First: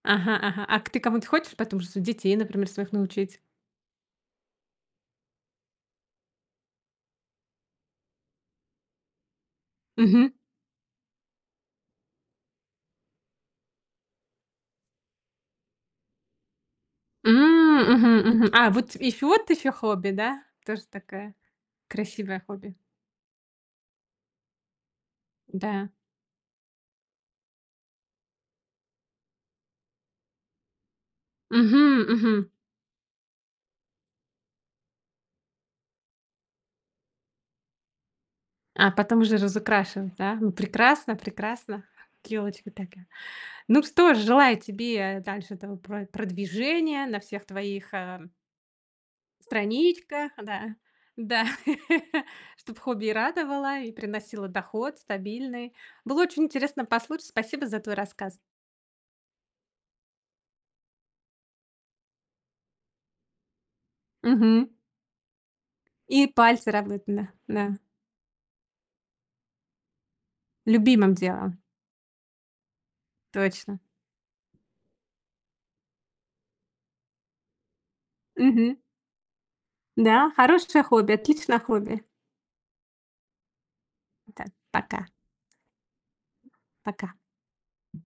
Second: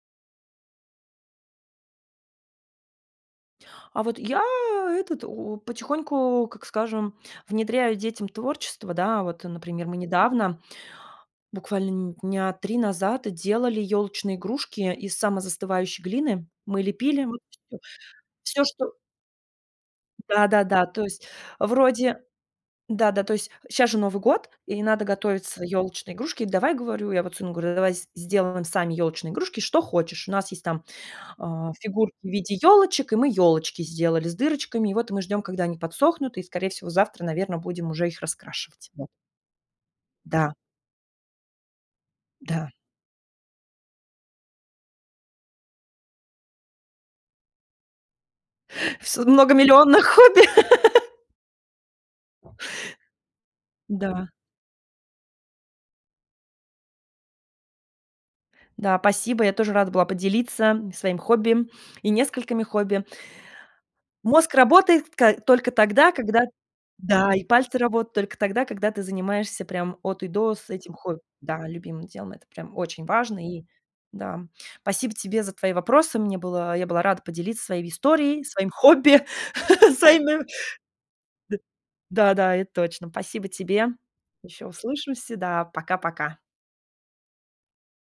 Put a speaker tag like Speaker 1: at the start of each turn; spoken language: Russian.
Speaker 1: Ага ага. А к ты кому-то хочешь потом же су детей, например, своих научить?
Speaker 2: А вот я, этот, потихоньку, как скажем, внедряю детям творчество, да. Вот, э, например, мы
Speaker 1: Мгм.
Speaker 2: недавно, буквально нь дня 3 назад, делали ёлочные игрушки из самозастывающей глины. Мы лепили, м, всё
Speaker 1: М, мгм, мгм.
Speaker 2: всё,
Speaker 1: А,
Speaker 2: что
Speaker 1: вот ещ вот ещё хобби, да? Тоже
Speaker 2: Да-да-да, то есть
Speaker 1: такая
Speaker 2: вроде
Speaker 1: красивое хобби.
Speaker 2: Да-да, то есть щас же Новый год, и надо готовиться
Speaker 1: Да.
Speaker 2: ёлочные игрушки. "Давай,- говорю, я вот сыну говорю,- давай сделаем сами ёлочные игрушки, что хочешь". У нас есть там, э,
Speaker 1: Мгм,
Speaker 2: фигурки в
Speaker 1: мгм.
Speaker 2: виде ёлочек, и мы ёлочки сделали с дырочками. И вот мы ждём, когда они подсохнут, и скорее всего завтра, наверно, будем уже их
Speaker 1: А
Speaker 2: раскрашивать. Вот.
Speaker 1: потом уже разукрашевать, да. Ну,
Speaker 2: Да.
Speaker 1: прекрасно, прекрасно. Ёлочка
Speaker 2: Да.
Speaker 1: такая. Ну что же, желаю тебе дальше этого про продвижения на всех твоих, э
Speaker 2: Вс много миллионных
Speaker 1: страничках,
Speaker 2: хобби.
Speaker 1: да. Да. Чтоб хобби и радовало, и
Speaker 2: Да.
Speaker 1: приносило доход стабильный. Было очень интересно послушать. Спасибо за твой рассказ.
Speaker 2: Да, спасибо, я тоже рада была поделиться своим хобби и несколькими хобби. Мозг
Speaker 1: Мгм.
Speaker 2: работает ко только тогда,
Speaker 1: И
Speaker 2: когда
Speaker 1: пальцы работают, да,
Speaker 2: Да, и
Speaker 1: да.
Speaker 2: пальцы работают только тогда, когда ты занимаешься прям от и до с этим
Speaker 1: Любимым
Speaker 2: хобби.
Speaker 1: делом.
Speaker 2: Да, любимым делом. Это прям очень важно. И
Speaker 1: Точно.
Speaker 2: да. Спасибо тебе за твои вопросы. Мне было Я была рада поделиться своей историей, своим
Speaker 1: Мгм.
Speaker 2: хобби, [unintelligible]
Speaker 1: Да,
Speaker 2: д
Speaker 1: хорошее хобби, отличное хобби.
Speaker 2: да да, это точно. Спасибо тебе.
Speaker 1: Так,
Speaker 2: Ещё
Speaker 1: пока.
Speaker 2: услышимся. Да, пока пока.
Speaker 1: Пока.